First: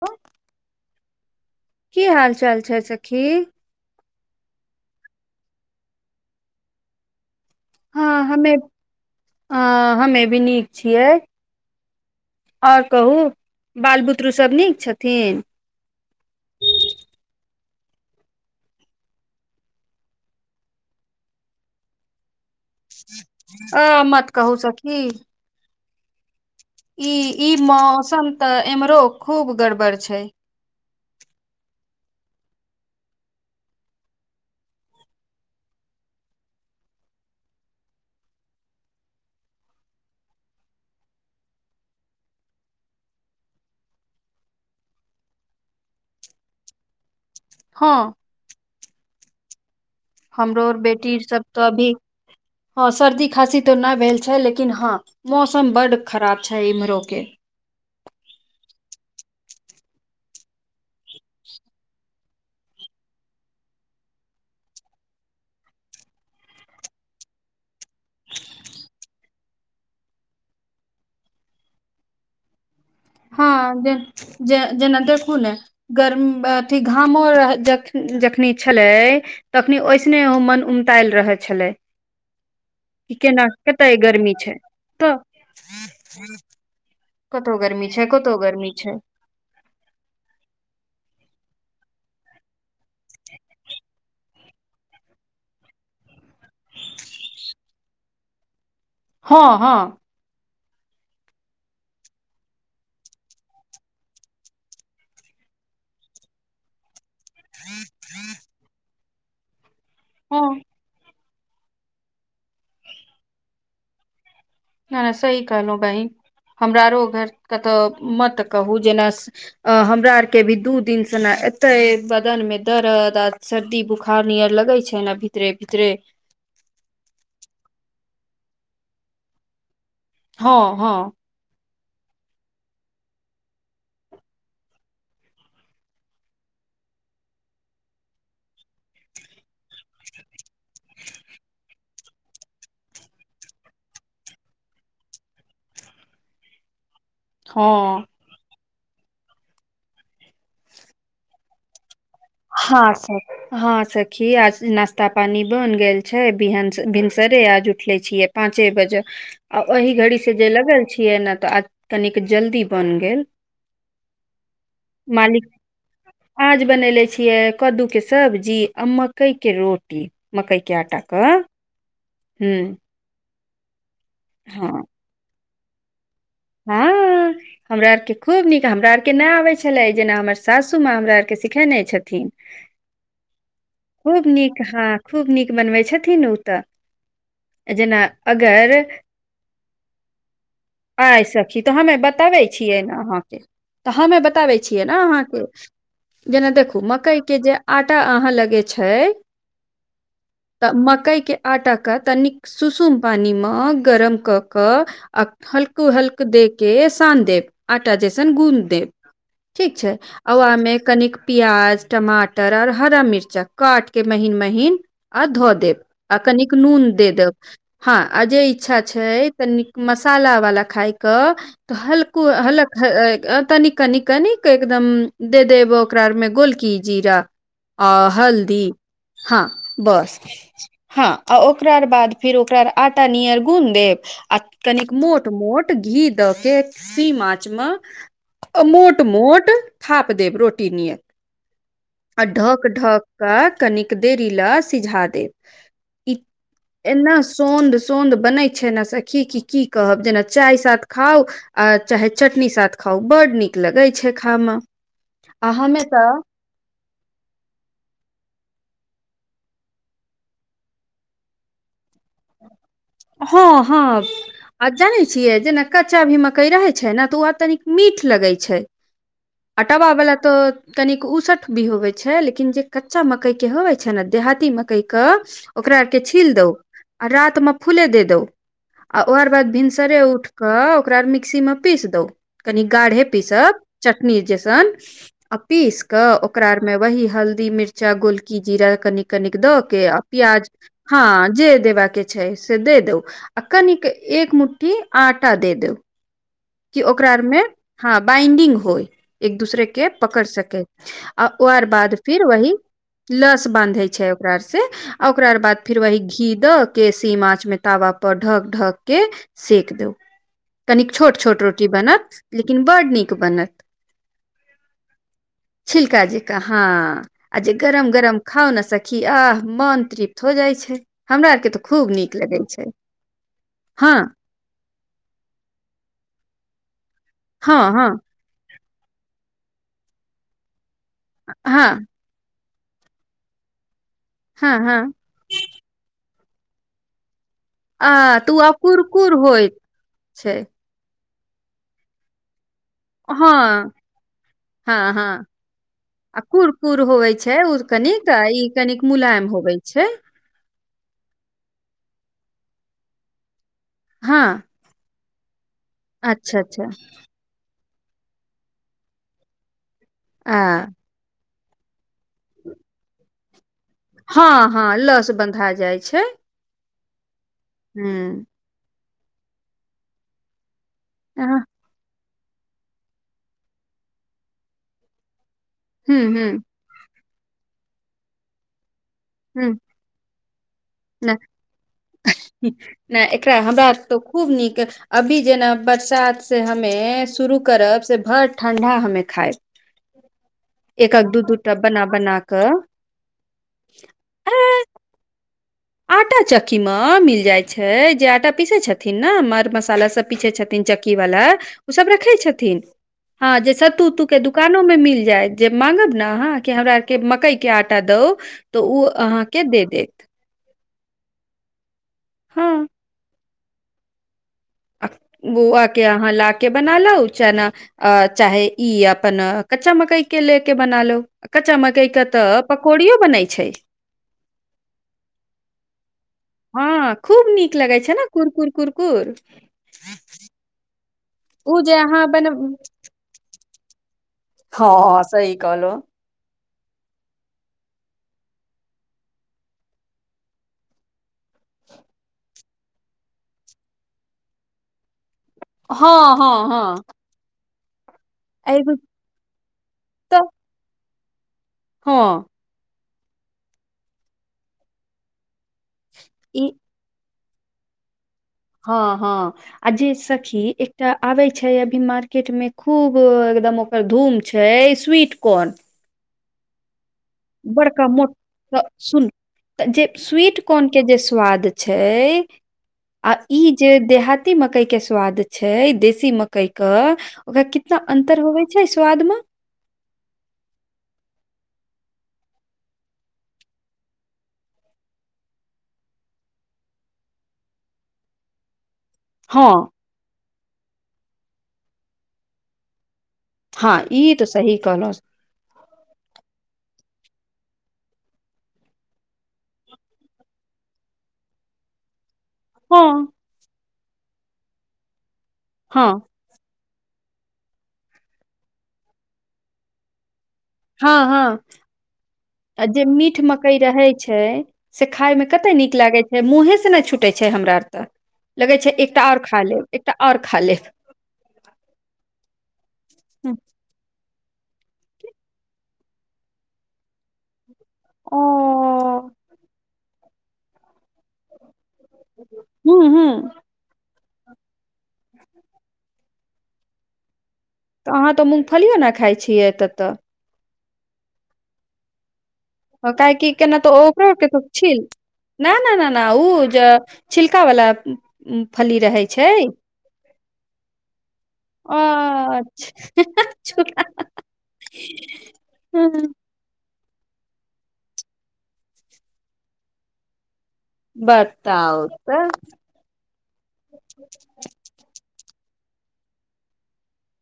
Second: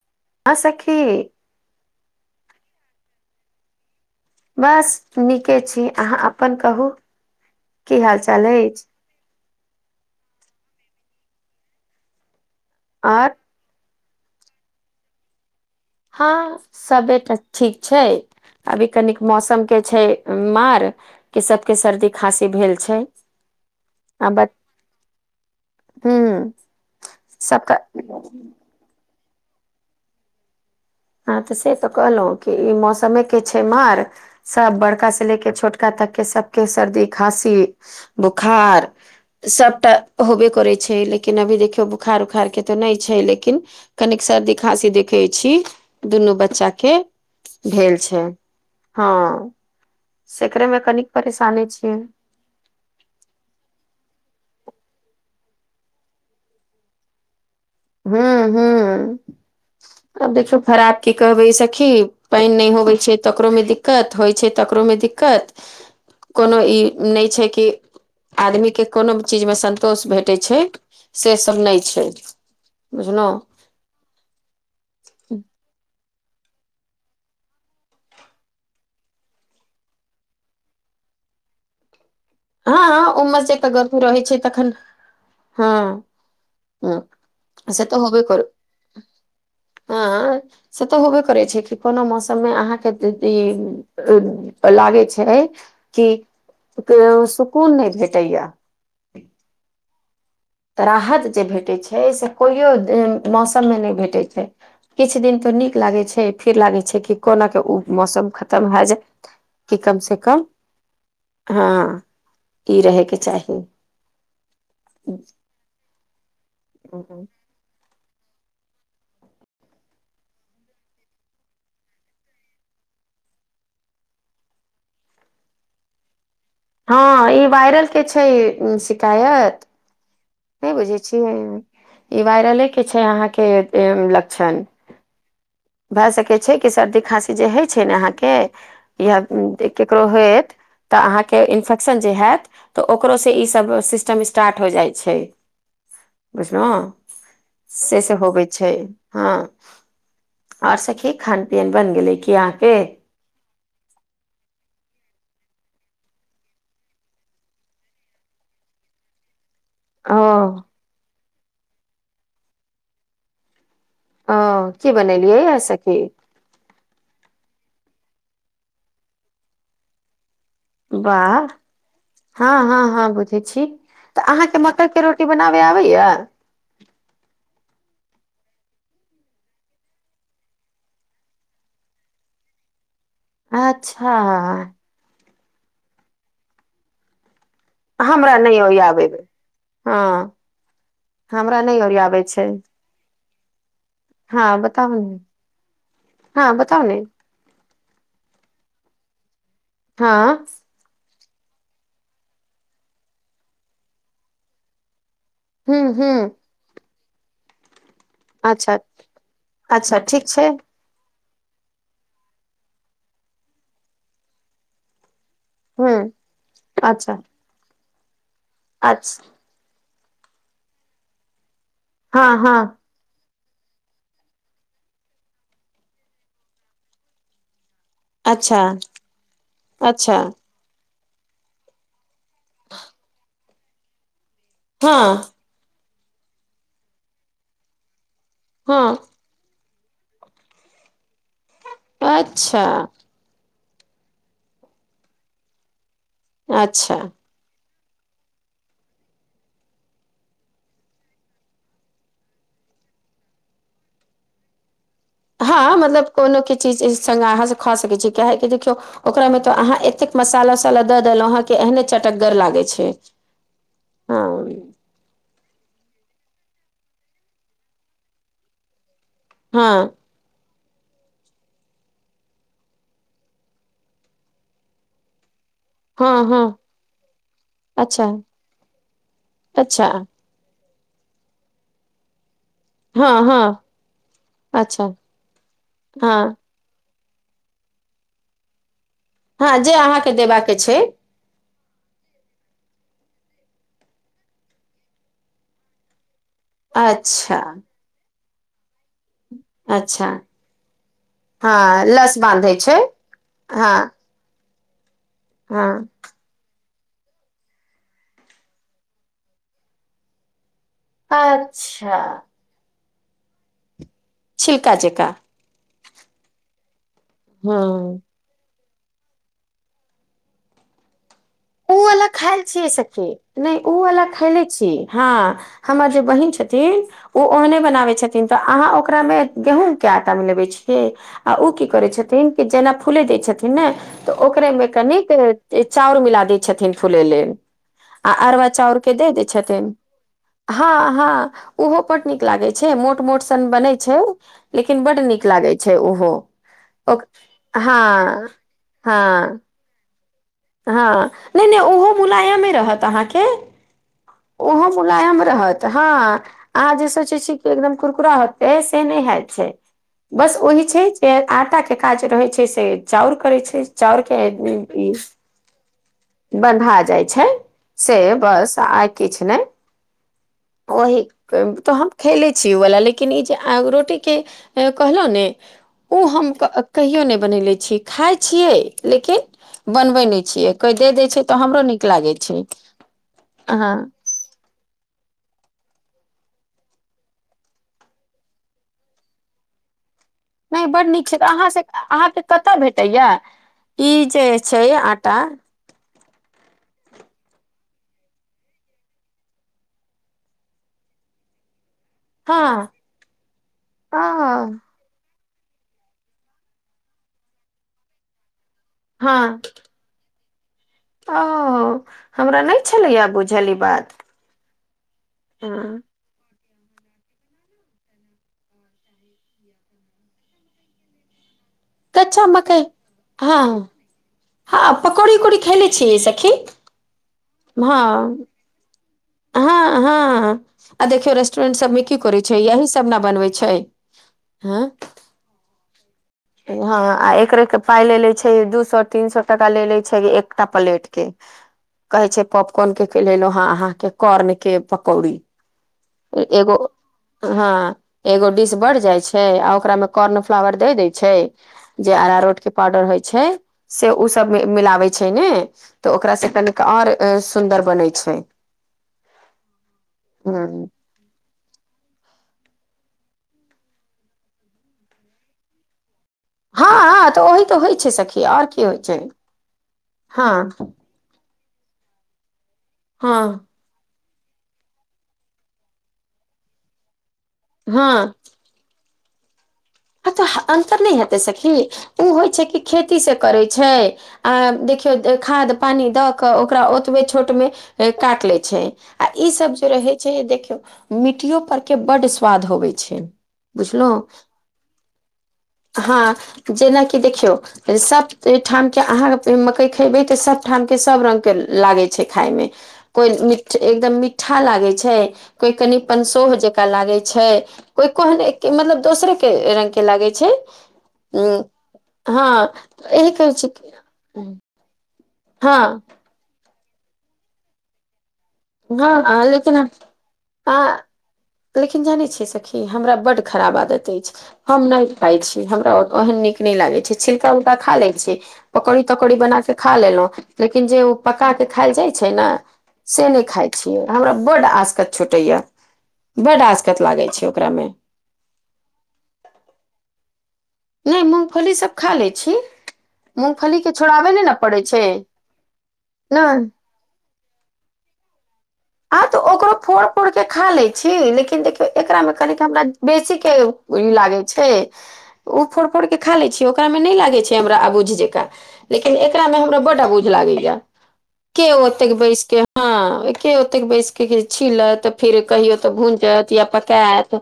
ह [unintelligible] हाँ सखी की हाल चाल छैय सखी बस नीके छी आहाँ अपन कहु की हँ हाल चाल हमे अछि। अ हमे भी नीक छियैय आओर कहु। बाल बुदरु सब नीक छथिन। हँ सबे एतय ठीक छैय अभी कनिक मौसम के छैय मार कि सब के सर्दी खासी भेल छैय अ मत आ ब कहू हुँ इ इ मौसम तऽ एम्हरो खुब गड़बड़ छैय। हँ तऽ से तऽ कहलौं कि इ मौसमेके छैय मार सब बड़कास लेके छोटका तकके सबके सर्दी खासी बोखार सबटा होबे करैय छैय लेकिन अभी देखियौ बोखार उखारके तऽ नै छैय लेकिन कनिक सर्दी खासी देखैय छी। दुनु बच्चा के हँ भेल छैय हँ। हमरो सेकरे आर मे कनिक बेटी सब तऽ परेशानी अभी छियै ह सर्दी खासी त नै भेल छैय लेकिन हँ मौसम बड्ड खराब छैय इमहरोके हूँ हूँ [inaudible] अब देखियौ खराब की कहबैय यै सखी पाइन नै होय छैय तकरोमे दिक्कत होइ छैय तकरोमे दिक्कत दिक्कत कोनो ई नै छैय कि आदमी के कोनो चीज में संन्तोष भेटेय छैय से सब नै छैय हाँ जे जे जेना देखु नै गरम अथी घामो रहैय जखनी छलैय तखनी ओएसने ओ मन उमतायल रहैय छलैय हँ इ केना उमस जे कतय रहै गर्मी छै छैय तखन तऽ हँ ह कतो गर्मी छैय कतौ गरमी छैय आएय से तऽ होबेय करैय छैय कि कोनो मौसम में अहाके [unintelligible] लागेय छैय कि सुकुन नै भेटैया हँ हँ तऽ राहत जे भेटैत छै से कोइओ मौसम में नय भेटै छै किछ दिन तो नीक लागे छै फिर लागे छै कि कोना के ओ मौसम खतम हाय जाय कि कम से कम हँ हँ ई रहे के चाही हा सही कहलो बहिन हमरा आरो घर कऽ तऽ मत कहु जेना अ हमरा आर के भी दु दिन से न एतेय बदन में दरद आ सर्दी बोखार नियर लगैय छैय नऽ भीतरे भीतरे हँ इ वायरल के छैय शिकायत हँ नै हँ बुझैय छियै इ वायरले के छैय अहाँके लक्षण भऽ सकैय छैय कि सर्दी खासी जे होइ छैय नय अहाँके या ककरो होयत तऽ अहाँके इन्फेक्शन जे हैत तऽ ओकरो सँ ईसभ सिस्टम स्टार्ट हो जाइ छै बुझलो से हँ से होबै छै हँ ओर सखी खान पियन बन गेले कि हँ सखि हँ सखी आज नश्ता पानी बन गेल छै बिहान भिनसरे आज उठले छीय पाँचे बजे आ ओहि ओ घड़ी से जे लगल छियै नऽ तऽ आ कनिक जल्दी बन गेल अं की बनेलियै मालिक आ सबखी आज बनेले छियै कद्दू के सब्जी आ मकई के रोटी मकई कए टाकऽ वाह हँ हँ हँ बुझै छी तऽ अहाँके हँ मकइके रोटी बनाबे आबैया हँ हमरा आर के खूब नीक हमरा आरके ना आबै छलै जेना हमर सासू माँ हमरा आरके सिखेने छथिन अच्छा खूब नीक हँ खूब नीक बनबै छथिन ओ तऽ जेना हमरा नय ओ अगर आबेब हँ आए सखी हमरा तऽ नहि हमे ओरि आबै बताबै छै छियै ने अहाँके तऽ हमे बताबै हँ छियै बताउ ने अहाँके जेना हँ देखू बताउ ने मकई के जे आटा अहाँ लगे छय हँ तऽ मकई के आटा के तनिक सुसुम पानी मे गरम क कऽ आ हूँ हूँ कूहल्क दे के सान देब आटा जैसन गूद अच्छा देब ठीक छै अच्छा ठीक आ छै ओआमे कनिक प्याज टमाटर और हरा मिर्चा काट के महीन महीन आ धो दे हूँ कनिक नून दे अच्छा देब हँ जे इच्छा छै अच्छा त मसाला वाला खाायके तऽ हलको हँ हँ हलक तनी कनि कनिक एकदम दे देब ओकरारमे गोलकी जीरा आ अच्छा हल्दी हँ अच्छा बस हँ आ ओकरा बाद फिर ओकरा आटा नीियर गुन देब आ कनिक मोट हँ मोट घी दऽ के घीम आच मे हँ मोट मोट थाप देब रोटी नियत आ अच्छा ढक ढक कऽ कनिक दे रीला सिझा दे ई अच्छा एना सौद सोंध बनै छै नऽ सखी की कहब जेना चाय साथ खाउ आ चाहे चटनी साथ खाउ बड नीक लगैत छै खामे हँ मतलब कोनो केी चीज संग अहाँ से खा सकै छी काहेि देखियौ ओकरा में तो अहाँ एतेक मसाला वसाला द देलहुं हें एहने चटक गर लागे छै हँ हँ जानै छियै जेना कच्चा भी मक्कई रहै छै ने तऽ ओ तनिक मीठ लगै छै आ टाबा हँ बला तऽ कनिक उसठ भी होवै छै लेकिन जे कच्चा मक्कईके होवै छै नऽ देहाती मकईके ओकरा आर के हँ छील हँ दउ। आ रात में फूले दे अच्छा दो आ आओर बाद अच्छा भिनसरे उठ कऽ ओकरा मिक्सी मे पीस दउ। कनि गाढ़े हँ हँ पीसब चटनी जैसन, अच्छा आ पीस हँ कऽ ओकरा में वही हल्ी मिर्चा गोलकी जीरा कनीिक कनिक द हँ जे के आ अहाँके प्याज देबाक छै हँ जे देबा के छै से दे दौ आ कनिक एक मुठ्ठी आटा दे दौ कि ओकरा आर मे अच्छा हँ बाइंडिंग होय एक दूसरे के अच्छा पकड़ सकै आ हँ ओर बाद लस फिर वही बान्धै छै लस हँ बानधहै छै ओ से आ ओकररा बाद हँ फिर वहि घी द के सीम आँच मे तावा पर ढक ढक के सेक दू। कनिक छोट- छोट रोटी अच्छा बनत लेकिन बड्ड नीक बनत। छिलका जका छिलका जका हँ आ जे गरम हँ - गरम खाउ नऽ सखी आह! मन तृप्त हो जाय छै। हमरा आर के तऽ ओ खूब वाला नीक खायल लगै छै छियै सखी। नहि ओ हँ वा खायले छी हँ हमर जे बहिन छथिन ओ ओहने हँ हँ बनाबै छथिन। थिन तऽ अहाँ ओकरा गेहूँ के आटा मिलबे छिए आ उ कि हँ करै छथिन जेना फूले दय छथिन ने तऽ ओकरा हँ मे हँ कनिक चाउर मिला दे छथिन फुले लेल। आ तू अरवा आब चाउर के दे कुरकुर दय होइत छथिन छै आ हँ - हँ ओहो बड नीक लागे छै मो मोट हँ सन बनै छै लेकिन हँ बड्ड हँ नीक लागै छै ओहो आ कुर कुर होवे छै ओ हँ कनिक ई कनिक मुलायम हँ होबे छै। हँ, नहि - नहि ओहो मुलायमे रहत अहाँके। हँ ओहो मुलायम रहत। हाँ अच्छा अच्छा आहाँ जे सोचै छी जे एकदम कुरकुरा होते से नहि हैत छै। बस आ ओहि छै जे आटा जे काज रहै छै से चाउर करै छै। चाउर के हँ हँ ई लस बन्धा जाइ छै बन्धा जाइ छै हूँ से बस आइ किछु नहि। ओहि के हँ त हम खैले छी उ वला लेकिन ई जे आग रोटी के कहलहुँ ने हूँ ओ हूँ हम क कहियो नहि बनेले छी खाइ छियै लेकिन हूँ बनबै नय छियै कोइ दे दै नहि छै त हमरो नीक लागै छै नहि एकरा अह हमरा तो खूब नीक अभी जेना बरसात से हमे शुरू करब से भर ठण्ढा हमे खायब। [inaudible] नय बड एकक नीक छै दू त अहाँ दूटा से बना अहाँ बना के कतय भेटैया ई जे कऽ छै आटा आटा चक्की मे मिल जाइत छै जे आटा पीसैत छथिन ने मर मसाला सब पीछे छथिन चक्की वाला ओ सब र खय छथिन हँ हँ जे सत्तू आ उतू के दुकानो मे मिल जाय जे माँंगब ने अहाँ के हेबे के मकई के आटा दउ त ओ हँ अहाँके दे देत ओ हमरा हँ नहि छलैया बुझल ई बात। आ बौआ हँ के अहाँ ला के बना लउ चना आ चाहे ई अपन कच्चा मकई के ले के बनालो कच्चा म के कइ त कच्चा मकइ पकौड़ियो बनै हँ छै। हँ पकौड़ी उकौड़ी खैले छियै सखी हँ खूब नीक लगै छै न हँ कुर कुर कुर कुर हँ हँ आ देखियौ रेस्टोरेंट ओ सब जे मे की अहाँ करै बन छै यही सब न बनबै छै हँ सही कहलों हँ आ एकरो के पाय लेले छै दू सए तीन सए टाका लेले छै एकटा प्लेट के कहे छै पॉपकॉर्न के खिलेलों हँ अहाँके कॉर्न के पकौड़ी। हँ हँ एगो हँ हँ एगो डिश बढ़ जाइ छै आ ओकरा मे कॉर्न तऽ फ्लावर दे दैय छै। जे हँ अरारोट के पाउडर होइ छै से ओ सब मिलाबै छै ने त ओकरा से ई कनिक आओर सुन्दर बनै छै। हँ हँ आ जे सखी ह एकटा आबै छै अभी मार्केट मे खूब एकदम ओकर धूम छै स्वीट कॉर्न हँ हँ तऽ ओही तऽ होइ बड़का छै सखी आओर मोटका की होइ छै सुन। त जे हँ स्वीट कॉर्न के जे स्वाद छै आ इ हँ जे देहाती मकई के स्वाद छै देशी मकई के ओकरा कितना हँ अंतर होवे छै स्वादमे आ तो अंतर नहि हेते सखी ओ होइ छै कि खेती से करे छै। आ देखियौ खाद पानि द क ओकरा ओतबे छोटमे काटि लैत छै। इ सभ हँ जे रहे छै देखियौ मिट्टियो पर के बड्ड स्वाद होबे छै। हँ ई बुझलहुँ त सही कहलुस हँ जेनाकि देखियौ सब ठाम के अहाँ मकई खेबै त सब ठाम के सब रंग के लागे छै खाइ मे हँ कोइ मिठ एकदम मिठा लागे छै कोइ कनि हँ पंसोह जैक ताई लागे छै कोइ कोने मतलब दोसरे के रंग के लागे छै हँ हँ हँ आ जे इह मीट कहै छी मकई कि रहे छै। से खाइ मे कतेक नीक हँ लागैत छै मुँहे सँ नहि छूटैत छै हमरा एतय लगै छै हँ एकटा आओर हँ खा लेकिन लेब हम एकटा आओर खा आ लेब लेकिन जानै छियै सखी हमरा बड्ड खराब आदत अछि हम नहि खाइ छी हमरा एहन नीक नहि लागै छै छिलका उलका खा ले छी ओ पकौडी तकौड़ी बना के खा लेलों लेकिन जे उ पका के खायल जाय छै न हूँ से हूँ नहि खाइ छिय हमरा बड्ड आसकत छुटैया बड्ड आसकत लागै छै ओकरामे तऽ अहाँ तऽ मूँगफलियो नहि खाइ छियै तब त नहि मूगफली सब खा लेय छी। काहे की केना तऽ मूँगफलीके ओक छोड़ाबे नहि ने त पड़ै छिल छै न न उ नहि ज छिलका वला फली रह आ तो ओकरो फोड़ फोड़ के खा ले छी लेकिन देखियौ एकरा मे कनि हमरा बेसी के अच्छा ई लागे छै ओ फोड़ फोड़ के खा ले छिय ओ एकरा मे नहि लागे छै हमरा आबुझ जकाँ लेकिन एकरा मे हमरा बड आबुझ लागे या। के बताउ ओतेक तऽ बैसके हँ के ओतेक बैसके छीलत फेर कहियो तऽ भुजत या पकात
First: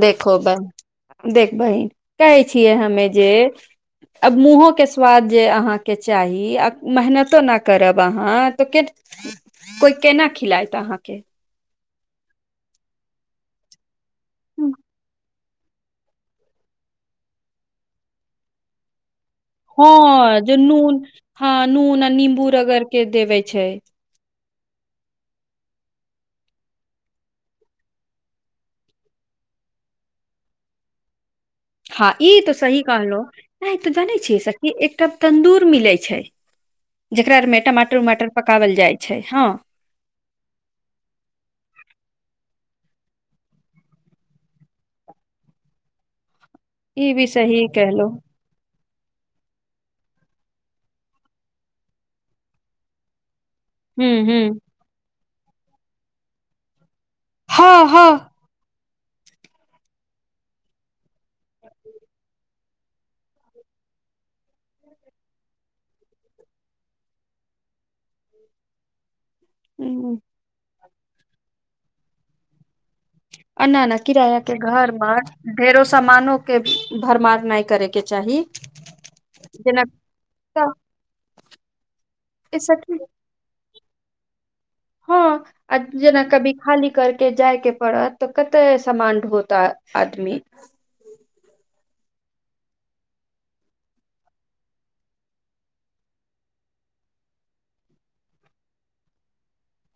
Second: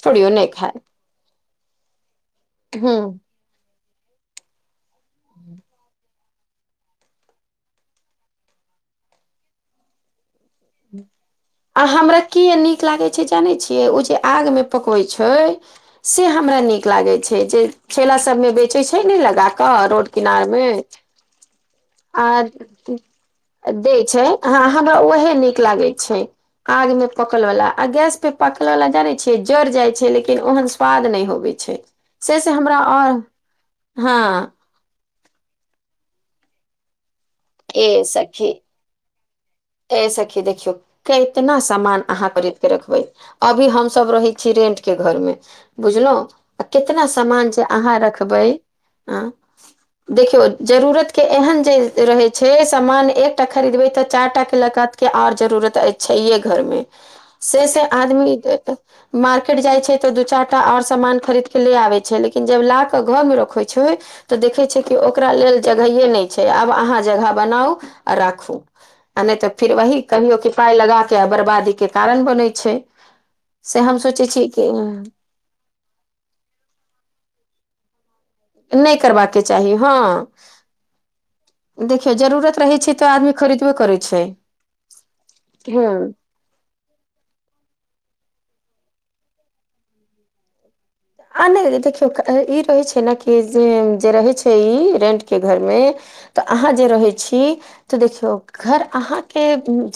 देखो बहिन देख बहिन कहै छियै हूँ हमे जे अब मुँहो के स्वाद जे अहाँके छै। चाही आ मेहनतो नहि करब अहाँ तऽ कोइ केना खिलात तऽ अहाँके आ हमरा किए नीक लागै छै जानै छियै ओ जे आगमे पकबै छै। से हमरा नीक लागे छै जे ठेला सबमे बेचे छै ने लगा कऽ रोड हाँ जे किनारमे नून हाँ नून आ नींबू रगर के देवे छै दै छै हाँ हमरा उहे नीक लागै छै। आग में पकल वाला आ गैस पे पकले वा जाने छे जड़ जाय छै लेकिन ओहन स्वाद ने होवे हाँ ई तो सही कहलों नहि तऽ जानै हँ छियै सखी एकटा तंदूर मिले छै जेकरा मे। टमाटर उमाटर पकओल जाइ छै हाँ ऐ सखी देखियौ कितना सामान अहाँ खरीद के रखबै। अभी हम सब रहय छी रेंटके घरमे बुझलहूँ आ कितना ई भी सामान छैय सही अहाँ कहलो रखबैय। हँ देखियौ जरूरत के एहन जे रहैय छैय सामान एक त खरीदबै तऽ हूँ चारि टा के हूँ लगात के आओर जरूरत छैहे घरमे से से हँ आदमी हँ ए-ए मार्केट जाइत छै तऽ दू चारि टा आओर सामान खरीदके ले आबै छै लेकिन जब ल कऽ घरमे रखै छै तऽ देखै छै कि ओकरा लेल जगहे नहि छै आब अहाँ जगह बनाउ आ राखु आ नै तऽ फिर वही कहियो कि पाइ लगा कऽ किया बर्बादी के कारण बनैय छैय आ ना ना किराया के घरमे ढेरो सामानो के भरमार नै करेय नै करबाक चाही हाँ तऽ देखियौ ए जरूरत रहैय सखी छैय तऽ आदमी खरीदबे करैय छैय। हाँ आ जेना कभी खाली करके जाय के पड़त तऽ कते समान ढोउ त आदमी आ नै देखियौ इ रहैय छैय न कि जे जे रहैत छैय इ रेन्टके घरमे तऽ अहा जे रहैय छी तऽ देखियौ घर अहाँके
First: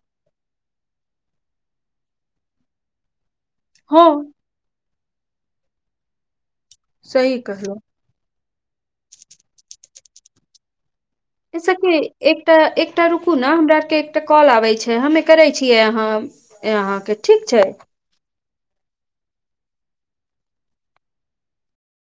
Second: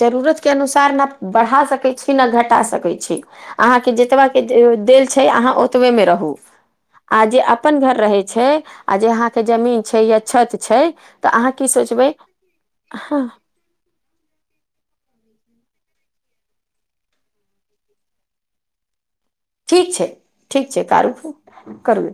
जरूरतके अनुसार ने बढ़ा सकैय छी ने घटा सकैय छी। अहाँके जतबा हँ के देल छैय अहाँ ओतबेमे रहु। आ सही जे अपन कहलहु घर रहैय छैय आ जे अहाँके जमीन छैय या छत छैय। एहिस कि एकटा एकटा रुकु न हमरा के कॉल आबैय छैय हमे करैय छियै यहा अहा के ठीक छैय। ठीक छैय ठीक छैय कारु करु